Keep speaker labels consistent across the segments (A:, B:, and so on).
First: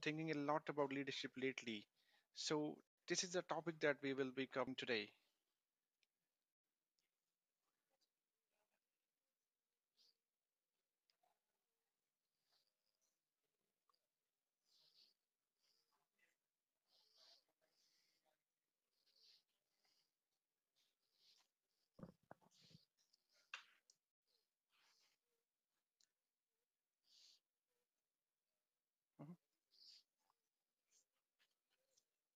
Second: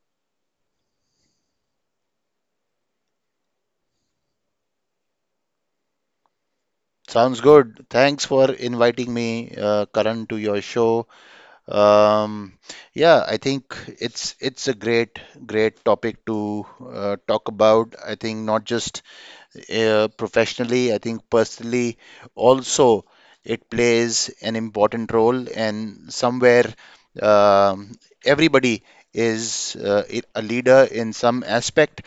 A: thinking a lot about leadership lately. So, this is the topic that we will be covering today.
B: Sounds good. Thanks for inviting me, Karan, to your show. Um, yeah, I think it's a great topic to talk about. I think not just professionally, I think personally also it plays an important role, and somewhere um, everybody
A: Mhm.
B: is a leader in some aspect.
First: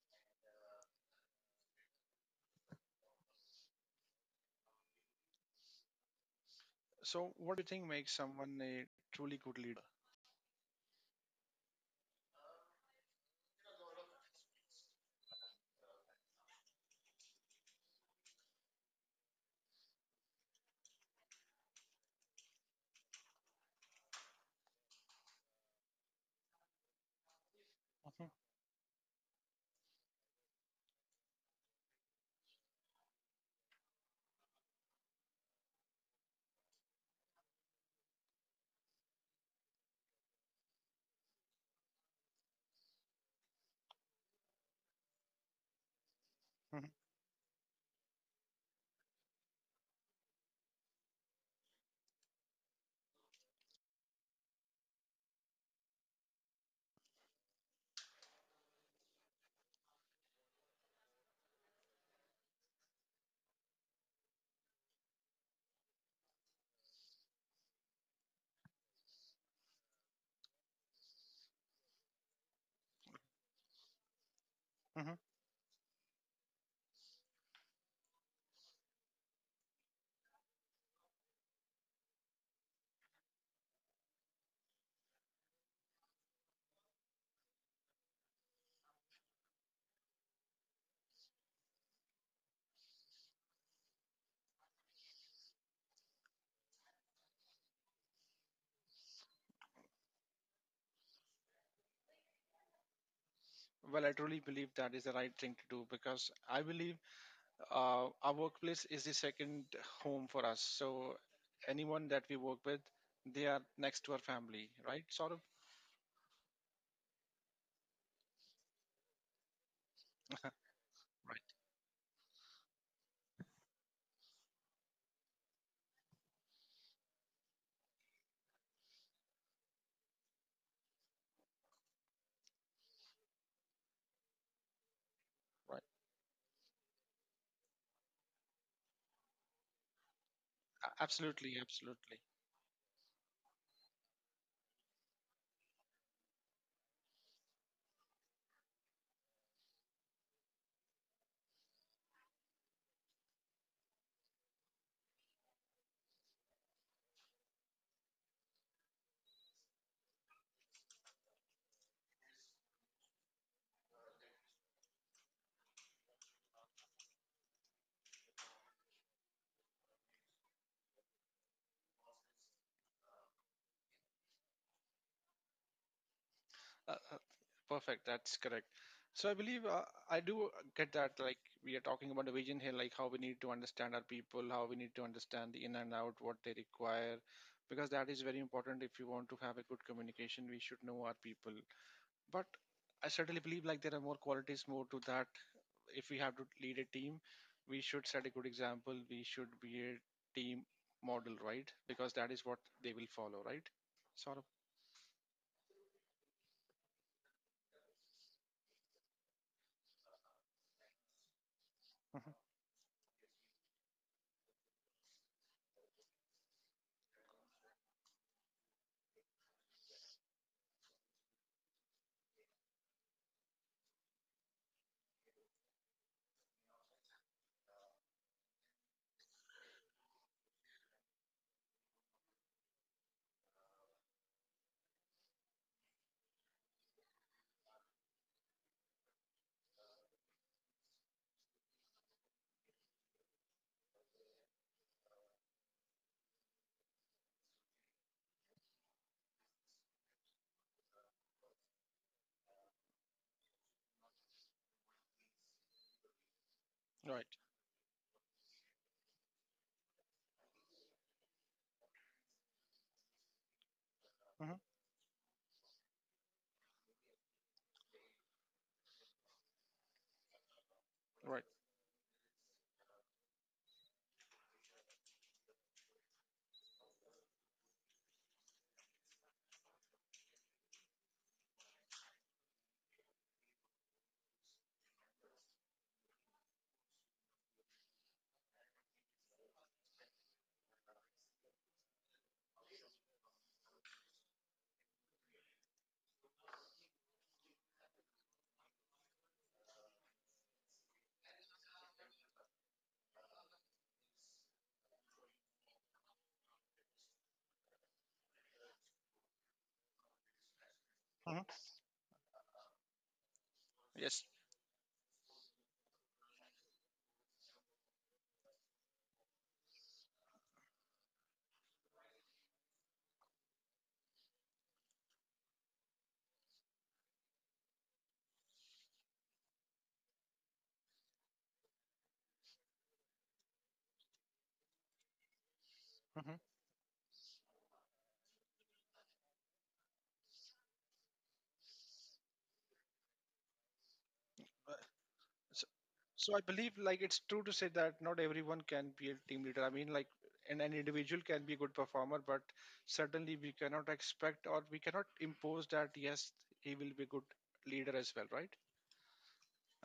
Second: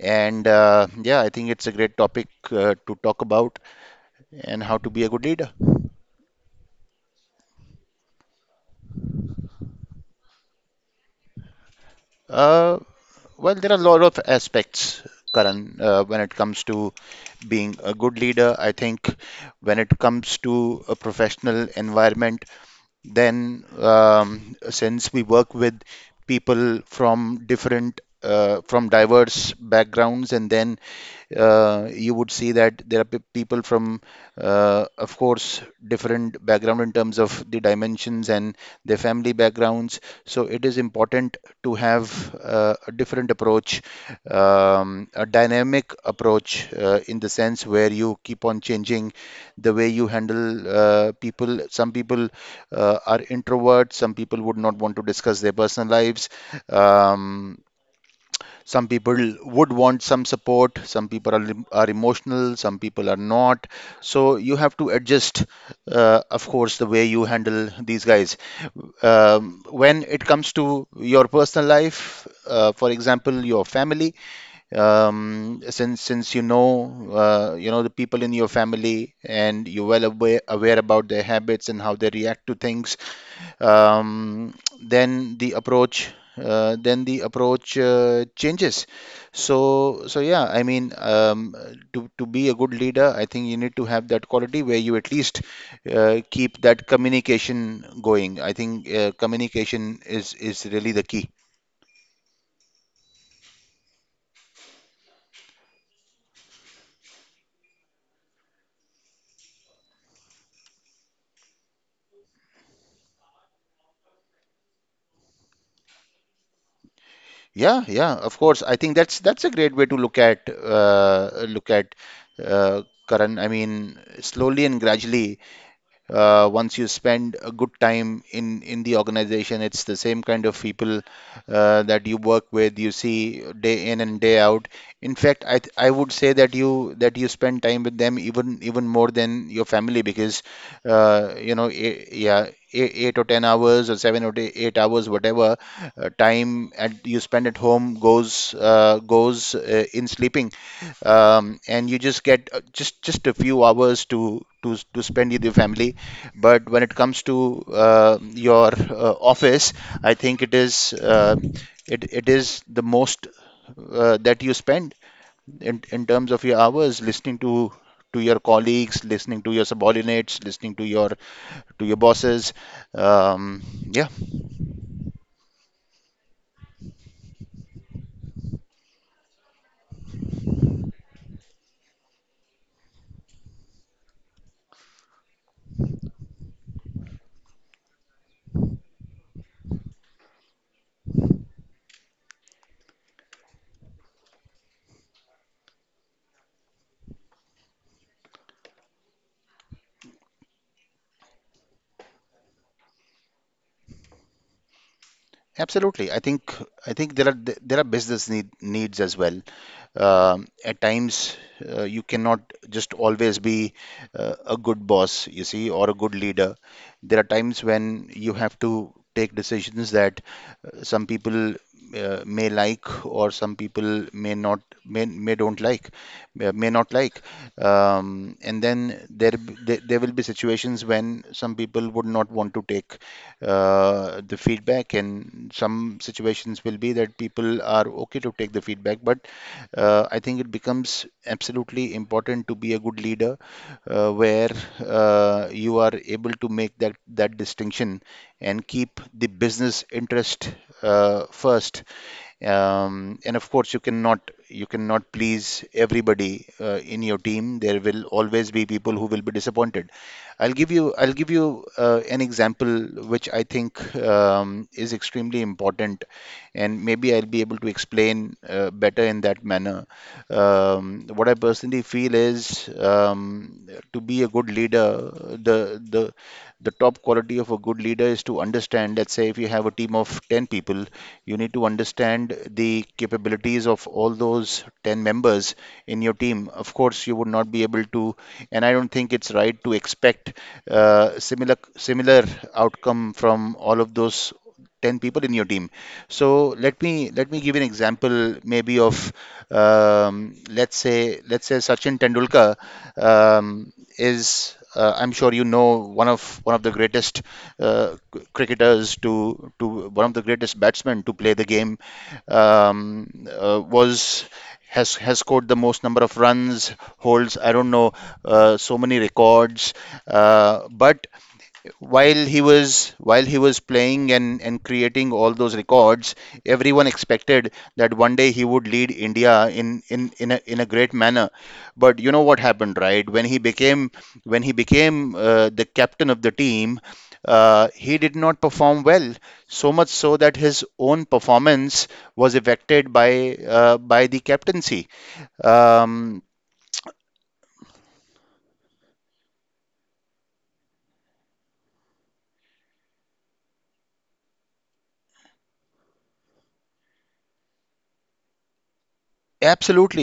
B: And yeah, I think it's a great topic to talk about and how to be a good leader.
A: So, what do you think makes someone a truly good leader?
B: Uh, well, there are a lot of aspects, Karan, when it comes to being a good leader. I think when it comes to a professional environment, then since we work with people from
A: Mhm,
B: diverse backgrounds, and then you would see that there are people from, of course, different background in terms of the dimensions and their family backgrounds. So it is important to have a different approach, a dynamic approach
A: mhm,
B: in the sense where you keep on changing the way you handle people. Some people are introverts. Some people would not want to discuss their personal lives. Um, some people would want some support, some people are emotional, some people are not, so you have to adjust of course the way you handle these guys when it comes to your personal life, for example your family,
A: mhm.
B: since you know the people in your family and you're well aware, about their habits and how they react to things. um, then the approach, changes. So yeah, to be a good leader, I think you need to have that quality where you at least keep that communication going. I think communication is really the key.
A: Well, I truly believe that is the right thing to do because I believe our workplace is the second home for us. So, anyone that we work with, they are next to our family, right? Sort of.
B: Yeah, yeah, of course. I think that's a great way to
A: Right.
B: look at uh, Karan. I mean, slowly and gradually, once you spend a good time in the organization, it's the same kind of people that you work with, you see, day in and day out. In fact, I
A: Right.
B: would say that you spend time with them even more than your family, because you know,
A: Absolutely. Absolutely.
B: eight or 10 hours or 7 or 8 hours, whatever you spend at home goes goes in sleeping, and you just get just a few hours to spend with your family. But when it comes to your office, I think it is it is the most that you spend in terms of your hours, listening to your colleagues, listening to your subordinates, listening to your bosses. Um, yeah.
A: Uh, uh, Perfect. That's correct. So I believe I do get that. Like we are talking about the vision here, like how we need to understand our people, how we need to understand the in and out, what they require, because that is very important. If you want to have a good communication, we should know our people. But I certainly believe like there are more qualities more to that. If we have to lead a team, we should set a good example. We should be a team model, right? Because that is what they will follow, right? Sort of.
B: Absolutely. I think there are business needs as well. At times, you cannot just always be a good boss, you see, or a good leader. There are times when you have to take decisions that some people may like or some people may not may, may don't like may not like, and then there there will be situations when some people would not want to take the feedback, and some situations will be that people are okay to take the feedback, but I think it becomes absolutely important to be a good leader where you are able to make that distinction and keep the business interest first. And of course, you cannot please everybody in your
A: Right.
B: team. There will always be people who will be disappointed. I'll give you an example which I think
A: Hmm.
B: is extremely important, and maybe I'll be able to explain better in that manner. What I
A: Right.
B: personally feel is, to be a good leader, the the the top quality of a good leader is to understand, let's say if you have a team of 10 people, you need to understand the capabilities of all those 10 members in your team. Of course, you would not be able to, and I don't think it's right to expect similar outcome from all of those 10 people in your team. So let me give you an example maybe of, let's say Sachin Tendulkar um, is I'm sure you know, one of the greatest cricketers to, one of the greatest batsmen to play the game. Was
A: Yes.
B: Has scored the most number of runs, holds, I don't know, so many records, but while he was, playing and creating all those records, everyone expected that one day he would lead india in, in a great manner. But you know what happened right when he became, the captain of the
A: Hmm.
B: team, he did not perform well. So much so that his own performance was affected by the captaincy.
A: So,
B: um,
A: so, I believe like it's true to say that not everyone can be a team leader. I mean, like an individual can be a good performer, but certainly we cannot expect or we cannot impose that yes, he will be a good leader as well, right?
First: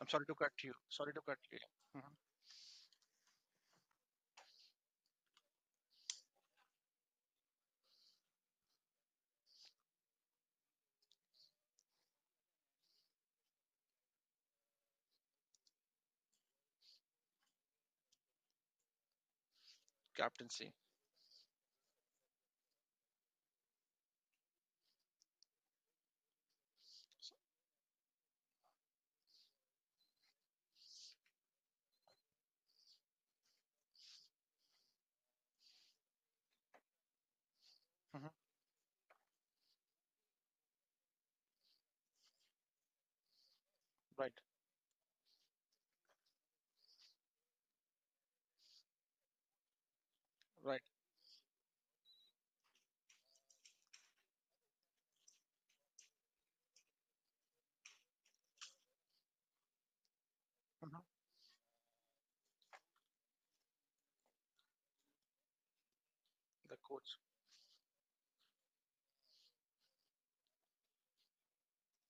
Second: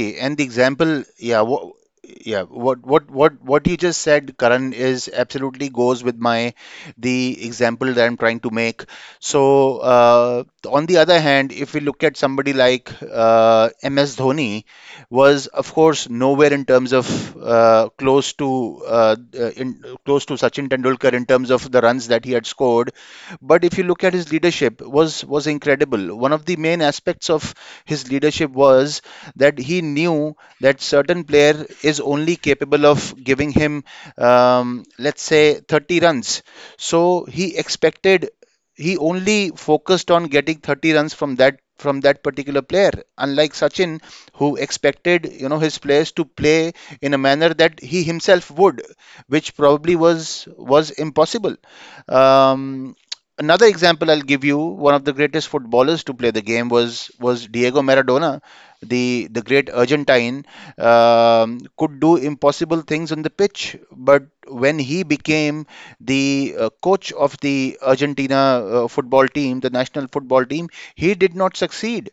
A: I'm sorry to
B: And the
A: cut you.
B: example,
A: Sorry to cut you. Hmm.
B: yeah, what you just said, Karan, is absolutely goes with my, the example that I'm trying to make. So, on the other hand, if we look at somebody like MS Dhoni, was of course nowhere in terms of close to Sachin
A: Captaincy.
B: Tendulkar in terms of the runs that he had scored, but if you look at his leadership, was incredible. One of the main aspects of his leadership was that he knew that certain player is only capable of giving him, let's say, 30 runs. So he expected,
A: Hmm.
B: he only focused on getting 30 runs from that particular player, unlike sachin,
A: Right.
B: who expected, you know, his players to play in a manner that he himself would, which probably
A: Right.
B: was impossible. um, Another example I'll give you, one of the greatest footballers to play the game was Diego Maradona, the great Argentine,
A: Hmm.
B: could do impossible things on the pitch. But when he became the
A: The
B: coach
A: coach.
B: of the Argentina football team, the national football team, he did not succeed.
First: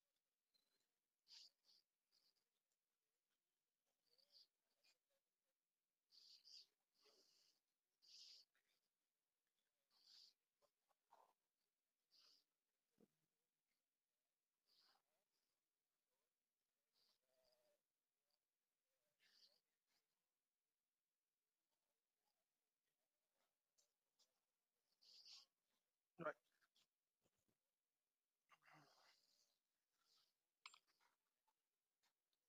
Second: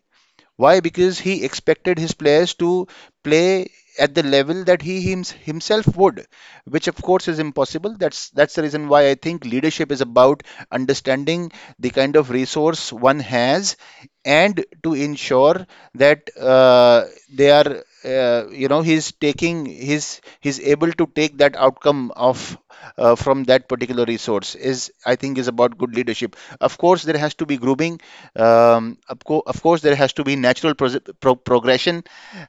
B: Why? Because he expected his players to play at the level that himself would, which of course is impossible. That's the reason why I think leadership is about understanding the kind of resource one has and to ensure that they are you know, he's taking he's able to take that outcome of, from that particular resource, is, I think, is about good
A: Right.
B: leadership. Of course, there has to be grooming, of course, there has to be natural progression.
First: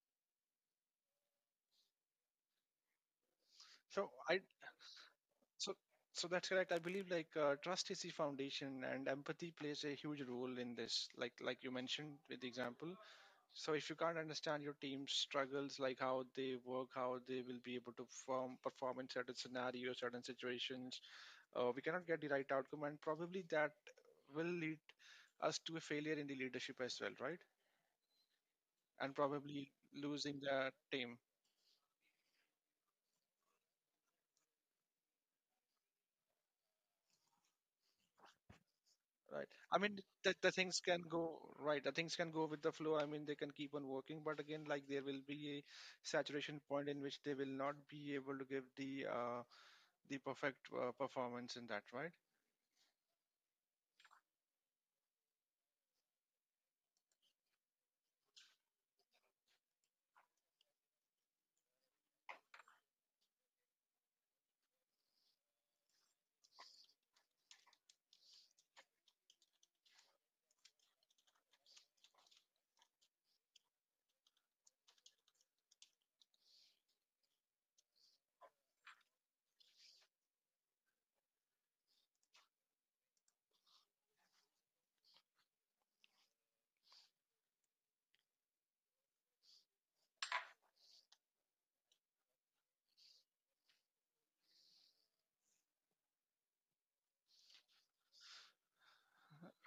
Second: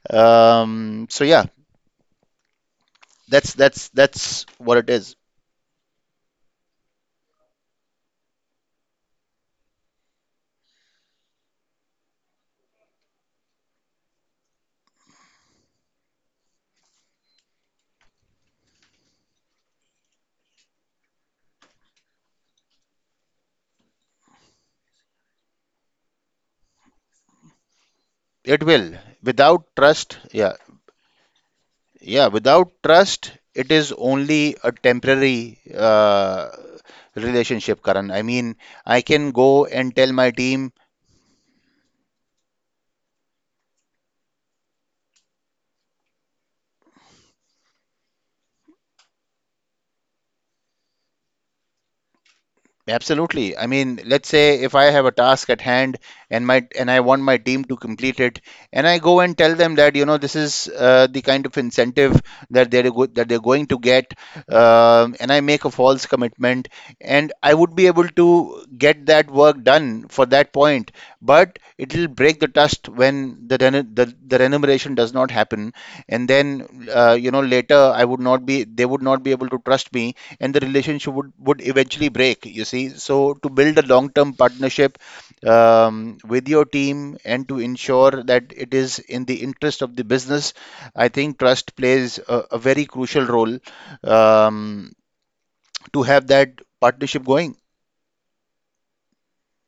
B: So yeah,
A: So I
B: that's what it is.
A: so so that's correct. I believe like trust is the foundation, and empathy plays a huge role in this. Like you mentioned with the example. So if you can't understand your team's struggles, like how they work, how they will be able to perform in certain scenarios, certain situations, we cannot get the right outcome, and probably that will lead us to a failure in the leadership as well, right?
B: It will.
A: And probably
B: Without trust,
A: losing the team,
B: yeah. Without trust, it is only a temporary relationship, Karan. I mean, I can
A: right?
B: go
A: I
B: and
A: mean,
B: tell my
A: the
B: team,
A: things can go right. The things can go with the flow. I mean, they can keep on working, but again, like there will be a saturation point in which they will not be able to give the perfect performance in that, right?
B: absolutely. I mean, let's say if I have a task at hand, and I want my team to complete it, and I go and tell them that, you know, this is the kind of incentive that they're go that they're going to get, and I make a false commitment, and I would be able to get that work done for that point, but it'll break the trust when the remuneration does not happen, and then you know, later, I would not be they would not be able to trust me, and the relationship would eventually break, you see. So to build a long term partnership, with your team, and to ensure that it is in the interest of the business, I think trust plays a very crucial role, um, to have that partnership going.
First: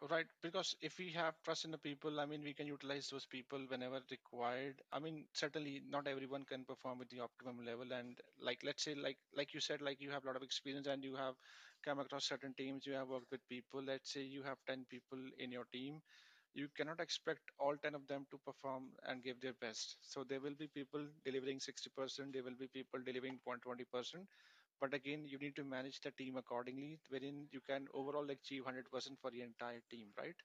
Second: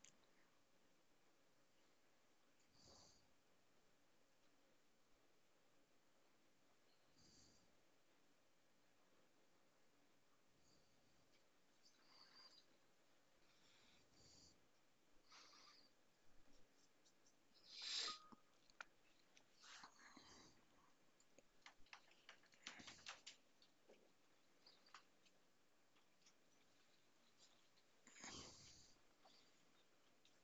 A: Right, because if we have trust in the people, I mean, we can utilize those people whenever required. I mean, certainly not everyone can perform with the optimum level. And like, let's say, like, you said, like you have a lot of experience and you have come across certain teams, you have worked with people. Let's say you have 10 people in your team. You cannot expect all 10 of them to perform and give their best. So there will be people delivering 60%, there will be people delivering 0.20%. But again, you need to manage the team accordingly, wherein you can overall achieve 100% for the entire team, right?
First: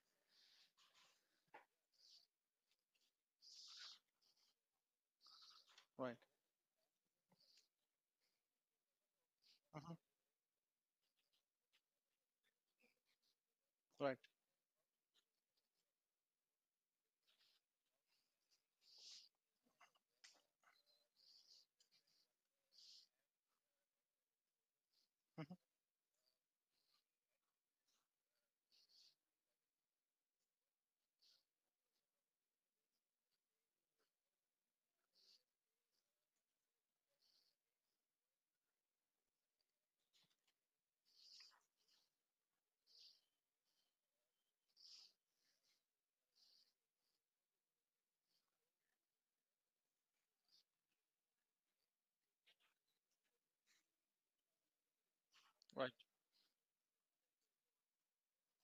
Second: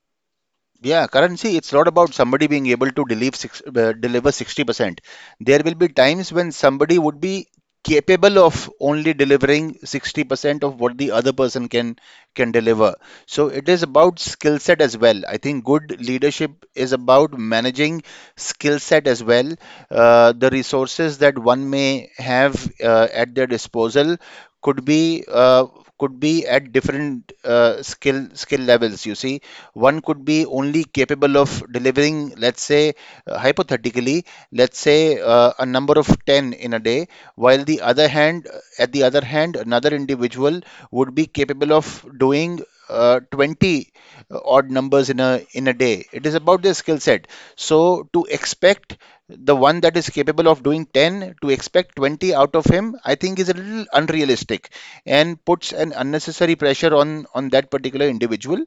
B: Yeah, currency, it's not about somebody being able to deliver 60%. There will be
A: Right.
B: times when somebody would be capable of only delivering
A: Hmm.
B: 60% of what the other person can deliver. So it is about
A: Right.
B: skill set as well. I think good leadership is about managing skill set as well. The resources that one may have at their disposal could be
A: Hmm.
B: at different skill levels. You see, one could be only capable of delivering, let's say, hypothetically, let's say a number of 10 in a day, while at the other hand, another individual would be capable of doing 20 odd numbers in a day. It is about their skill set. So to expect the one that is capable of doing 10 to expect 20 out of him, I think is a little unrealistic and puts an
A: Right.
B: unnecessary pressure on that particular individual.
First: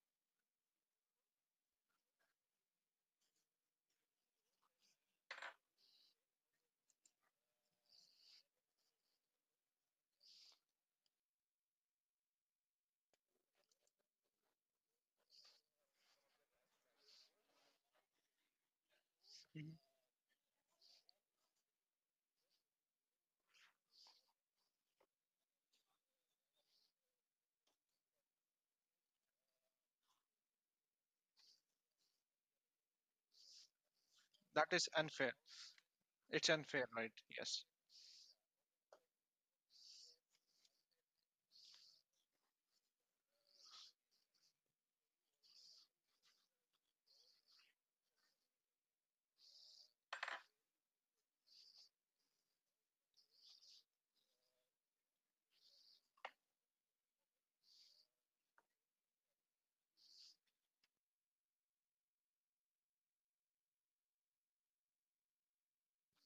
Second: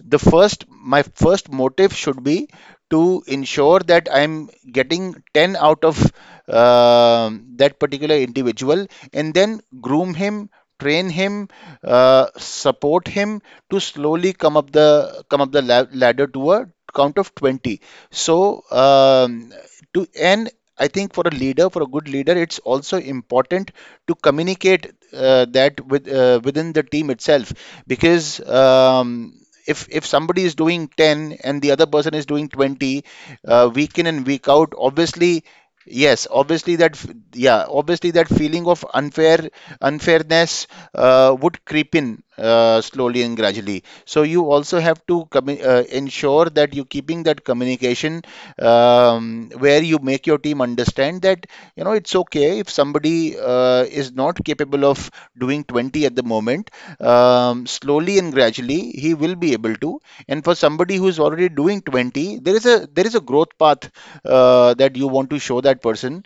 B: The first my first motive should be to ensure that I'm getting 10 out of uh, that particular individual, and then groom him, train him, support him to slowly come up the ladder to a count of 20. So
A: Hmm.
B: to and I think for a leader for a good leader it's also important to communicate that with within the team itself, because if somebody is doing 10 and the other person is doing 20 week in and week out,
A: That is unfair.
B: obviously. Yes,
A: It's
B: obviously
A: unfair,
B: that, f-
A: right? Yes.
B: yeah, obviously that feeling of unfairness would creep in slowly and gradually. So you also have to ensure that you're keeping that communication, where you make your team understand that, you know, it's okay if somebody is not capable of doing 20 at the moment. Slowly and gradually he will be able to. And for somebody who is already doing 20, there is a growth path that you want to show that person,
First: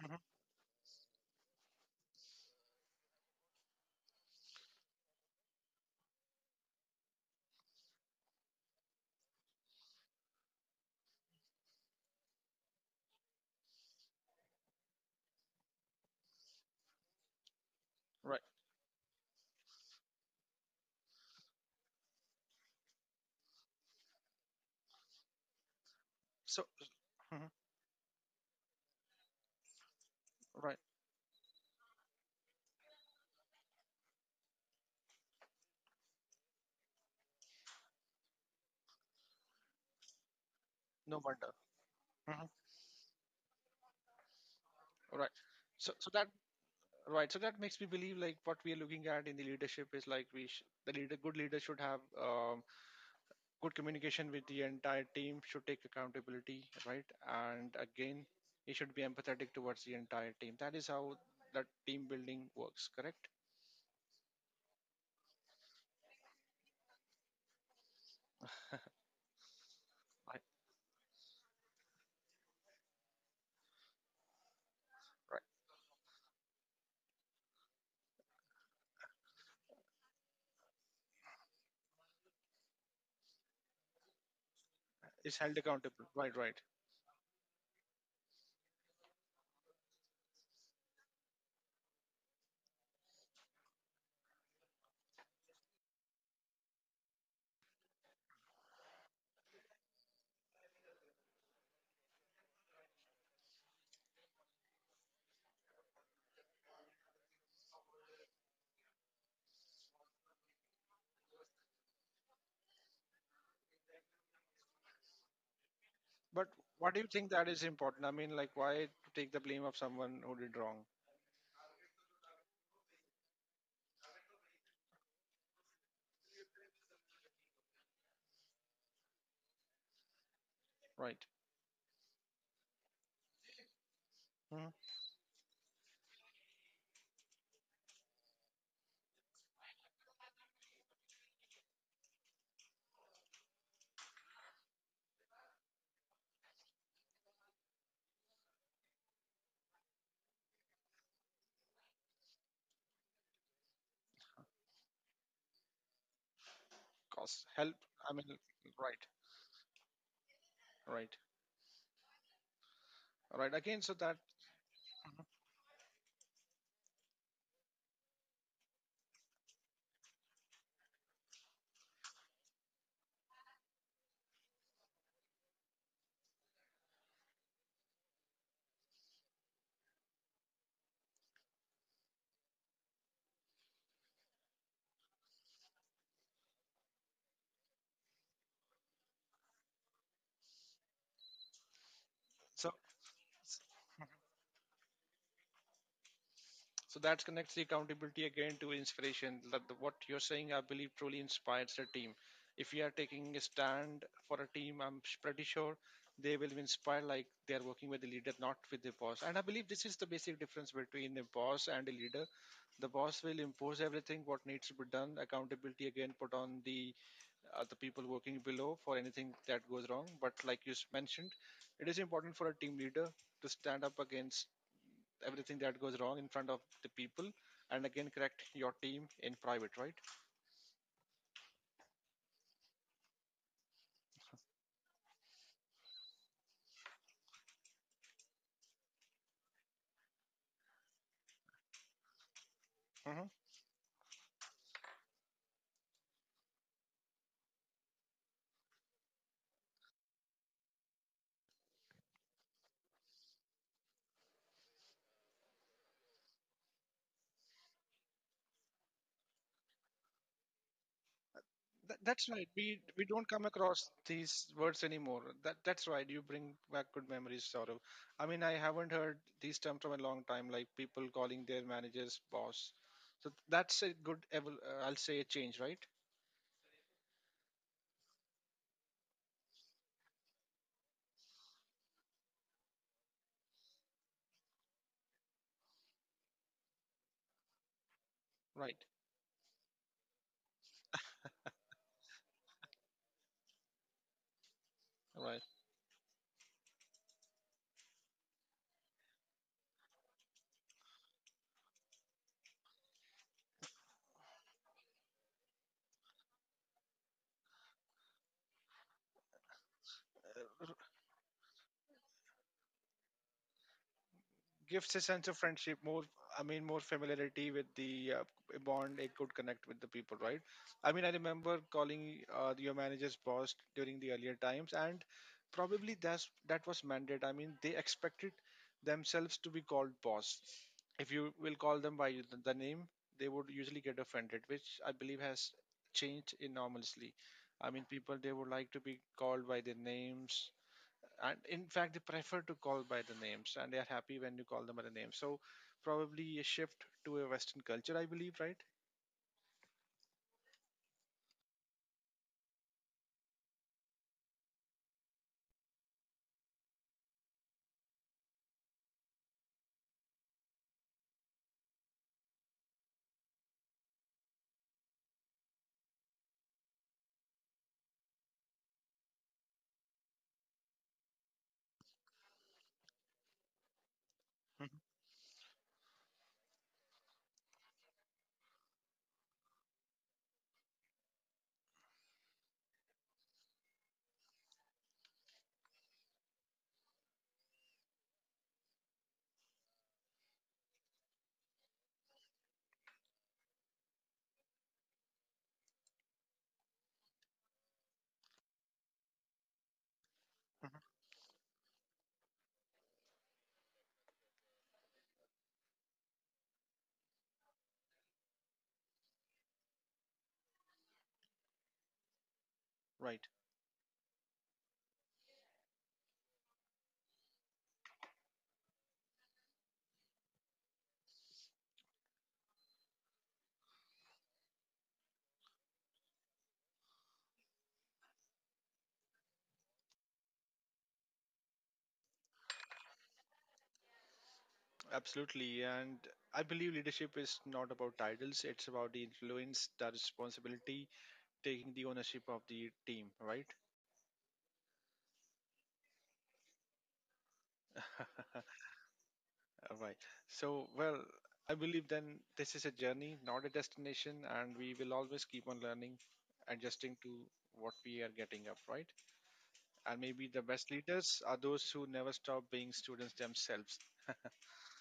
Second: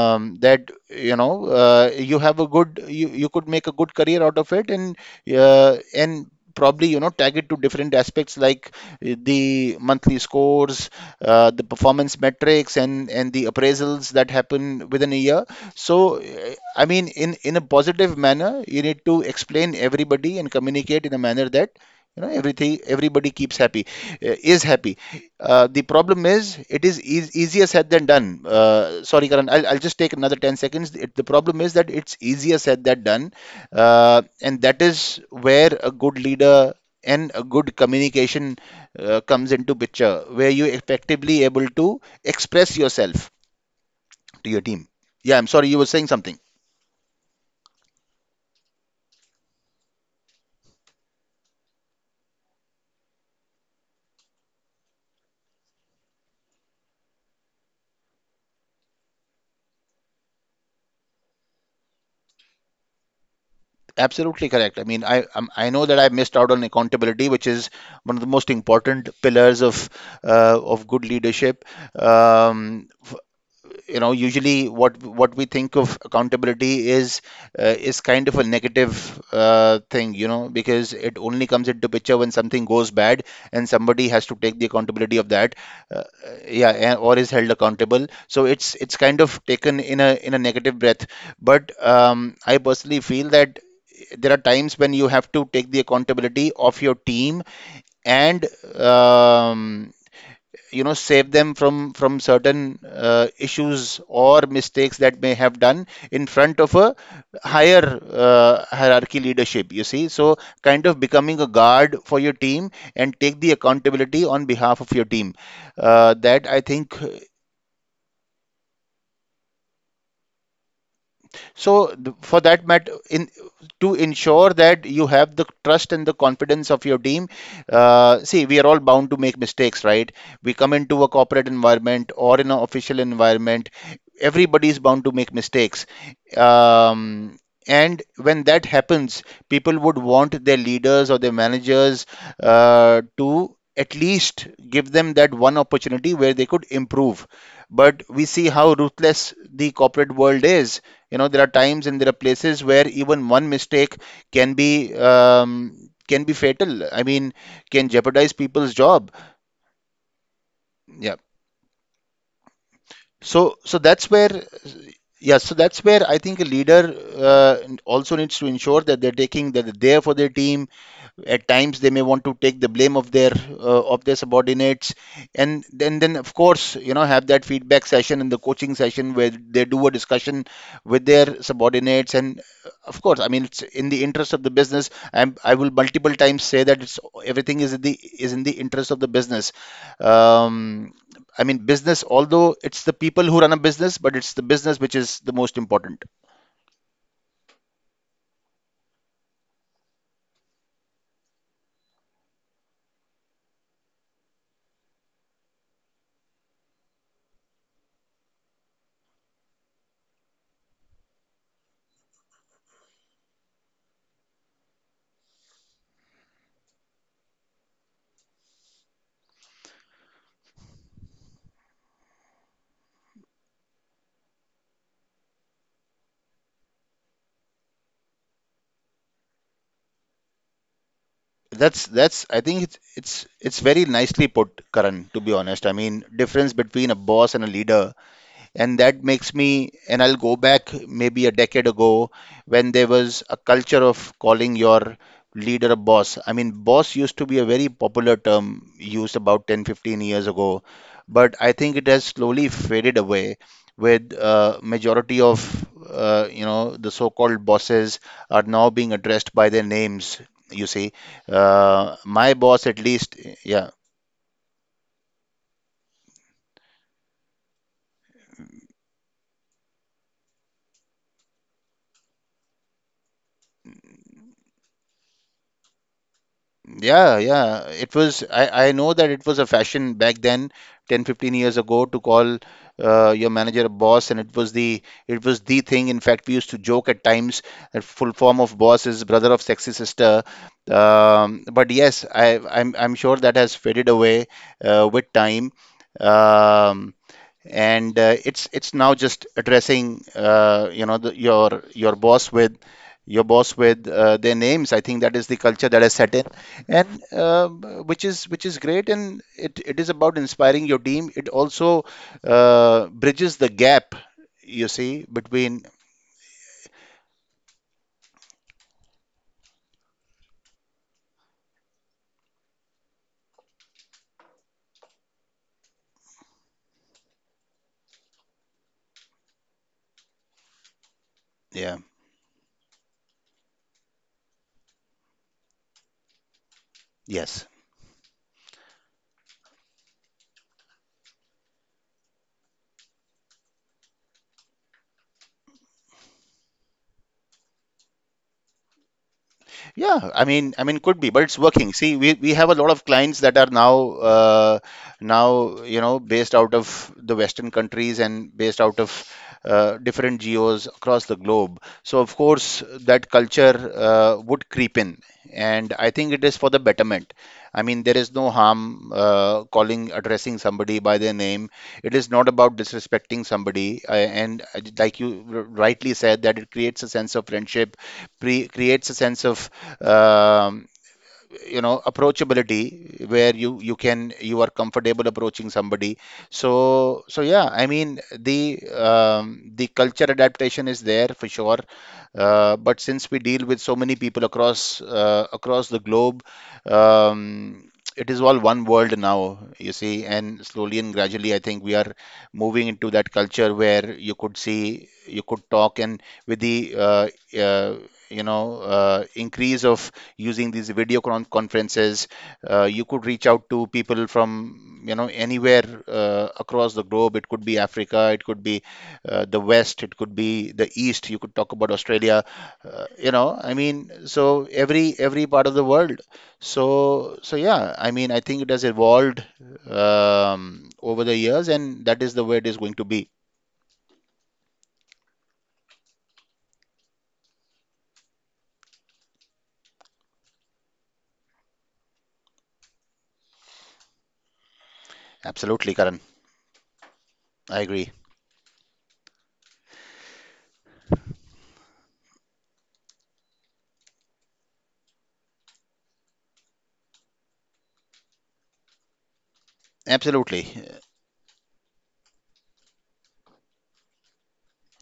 A: Hmm.
B: that, you know, you could make a good career out of it. And probably, you know, tag it to different aspects like the monthly scores, the performance metrics, and the appraisals that happen within a year. So I mean, in a positive
A: Right.
B: manner you need to explain everybody and communicate in a manner that, you know, everything everybody keeps happy is happy. The problem is,
A: So,
B: it is
A: mhm,
B: easier said than done. Sorry, Karan, I'll just take another 10
A: right.
B: seconds. The problem is that it's easier said than done, and that is where a good leader and a good communication comes into picture, where you
A: No
B: effectively
A: wonder.
B: able to
A: Hmm.
B: express yourself to your team.
A: Right.
B: Yeah, I'm sorry, you were
A: So,
B: saying
A: so that
B: something.
A: right. So that makes me believe like what we are looking at in the leadership is like the leader, good leader should have good communication with the entire team, should take accountability, right? And again, he should be empathetic towards the entire team. That is how that team building works, correct?
B: Absolutely correct. I mean, I know that I missed out on accountability, which is one of the most important pillars
A: Right.
B: of good leadership. Um, f- you know, usually what
A: Right.
B: we think of accountability is kind of a negative thing, you know, because it only comes into picture when something goes bad and somebody has to take the accountability of
A: It's
B: that.
A: held
B: uh,
A: accountable. Right, right.
B: yeah, and or is held accountable. So it's kind of taken in a negative breath. But I personally feel that there are times when you have to take the accountability of your team, and um, you know, save them from certain issues or mistakes that may have done in front of a higher hierarchy leadership, you see. So kind of becoming a guard for your team and take the accountability on behalf of your team, that
A: But
B: I
A: what
B: think.
A: do you think that is important? I mean, like, why to take the blame of someone who did wrong,
B: For that matter, in to ensure that you have the trust and the confidence of your team, see, we are all bound to make mistakes, right? We come into a
A: right?
B: corporate environment or in an official environment, everybody is bound to make mistakes. Um, and when that happens, people would want their leaders or their managers to at least give them that one opportunity where they could improve. But we see how ruthless the corporate world is. You know, there are times and there are places where even one mistake can be fatal. I mean,
A: Because help,
B: can
A: I mean,
B: jeopardize people's
A: right,
B: job.
A: right,
B: Yeah.
A: right.
B: So
A: Again,
B: that's where, yeah, so that's where I think a leader also needs to ensure that they're taking that they're there for their team. At times, they may want to take the blame of their subordinates, and then of course, you know, have that feedback session and the coaching session where they do a discussion with their subordinates. And of course, I mean, it's in the interest of the business. I will multiple times say that it's everything is in the interest of the business. Um, I mean, business, although
A: so
B: it's the people who run a business, but it's the business which is the most important.
A: So that connects the accountability again to inspiration. What you're saying, I believe, truly inspires the team. If you are taking a stand for a team, pretty sure they will be inspired, like they are working with the leader, not with the boss. And I believe this is the basic difference between a boss and a leader. The boss will impose everything what needs to be done. Accountability again put on the people working below for anything that goes wrong. But like mentioned, it is important for a team leader to stand up against everything that goes wrong in front of the people and again correct your team in private, right?
B: That's I think it's very nicely put, Karan, to be honest. I mean, difference between a boss and a leader, and that makes me, and I'll go back maybe a decade ago, when there was
A: Hmm.
B: a culture of calling your leader a boss. I mean, boss used to be a very popular term used about 10, 15 years ago, but I think it has slowly faded away with majority of you know, the so-called bosses are now being addressed by their names. You see,
A: That, that's
B: my
A: right,
B: boss
A: we
B: at least,
A: don't come
B: yeah.
A: across these words anymore, that's right, you bring back good memories, Saurav. I mean, I haven't heard these terms from a long time, like people calling their managers boss. So that's a good I'll say a change, right?
B: Yeah, yeah. It was, I know that it was a fashion back then, 10, 15 years ago, to call your manager a boss, and it was the thing. In fact, we used to joke at times that full form of
A: Right.
B: boss is brother of sexy sister. But yes, I'm sure that has faded away with
A: Right.
B: time. Um, and it's now just addressing you know your boss with their names. I think that is the culture that has set in, and which is great. And it is about inspiring your team. It also bridges the gap, you
A: Gives a
B: see,
A: sense of
B: between,
A: friendship, more, I mean, more familiarity with the a bond, a good connect with the people, right? I mean, I remember calling your manager's boss during the earlier times, and probably that was mandate. I mean, they expected themselves to be called boss. If you will call
B: yeah,
A: them by the name, they would usually get offended, which I believe has changed enormously.
B: yes.
A: I mean, people, they would like to be called by their names, and in fact they prefer to call by the names, and they are happy when you call them by the name. So probably a shift to a Western culture, I believe, right?
B: Yeah, I mean, could be, but it's working. See, we have a lot of clients that are now you know, based out of the Western countries and based out of different geos across the globe. So of course that culture would creep in, and I think it is for the betterment. I mean, there is no harm calling addressing somebody by their name. It is not about disrespecting somebody, and
A: Mhm.
B: like you rightly said, that it creates a sense of friendship, creates a sense of, um, you know, approachability where you are comfortable approaching somebody. So yeah, I mean, the culture adaptation is there for sure, but since we deal with so many people across across the globe, um, it is all one world now, you see, and slowly and gradually I think we are moving into that culture where you could see, you could talk and with the uh, you know, increase of using these conferences. You could
A: Right.
B: reach out to people from, you know, anywhere across the globe. It could be Africa, it could be the West, it could be the East. You could talk about Australia. You know, I mean, so every part of the world. So yeah, I mean, I think it has evolved over the years, and that is the way it is going to be.
A: Absolutely. And I believe leadership is not about titles, it's about the influence, the responsibility, taking the ownership of the team, right?
B: Absolutely, Karan. I agree.
A: Right. So, well, I believe then this is a journey, not a destination, and we will always keep on learning, adjusting to what we are getting up, right? And maybe the
B: Absolutely.
A: best leaders are those who never stop being students themselves.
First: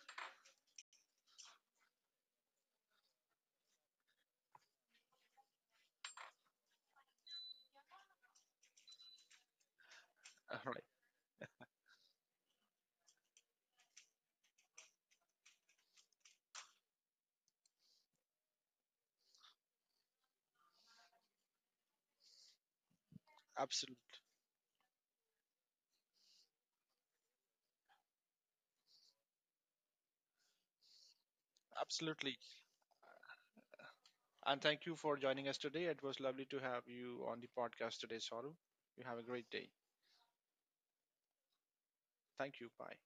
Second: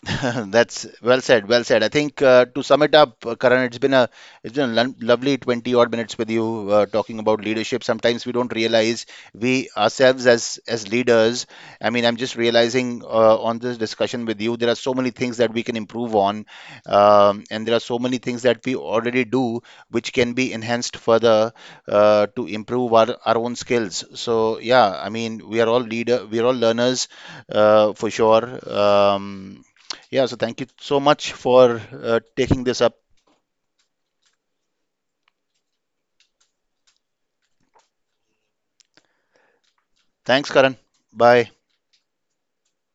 B: That's well said. Well said. I think to sum it up, Karan, it's been a lovely 20 odd minutes with you talking about leadership. Sometimes we don't realize we ourselves
A: All right.
B: as leaders. I mean, I'm just realizing on this discussion with you, there are so many things that we can improve on, and there are so many things that we already do which can be enhanced further to improve our own skills.
A: Absolutely.
B: So yeah, I mean, we are all leader, we are all learners for sure. Um, yeah, so thank you so much for
A: Absolutely.
B: taking this up.
A: And thank you for joining us today. It was lovely to have you on the podcast today, Saru. You have a great day.
B: Thanks, Karan. Bye.
A: Thank you. Bye.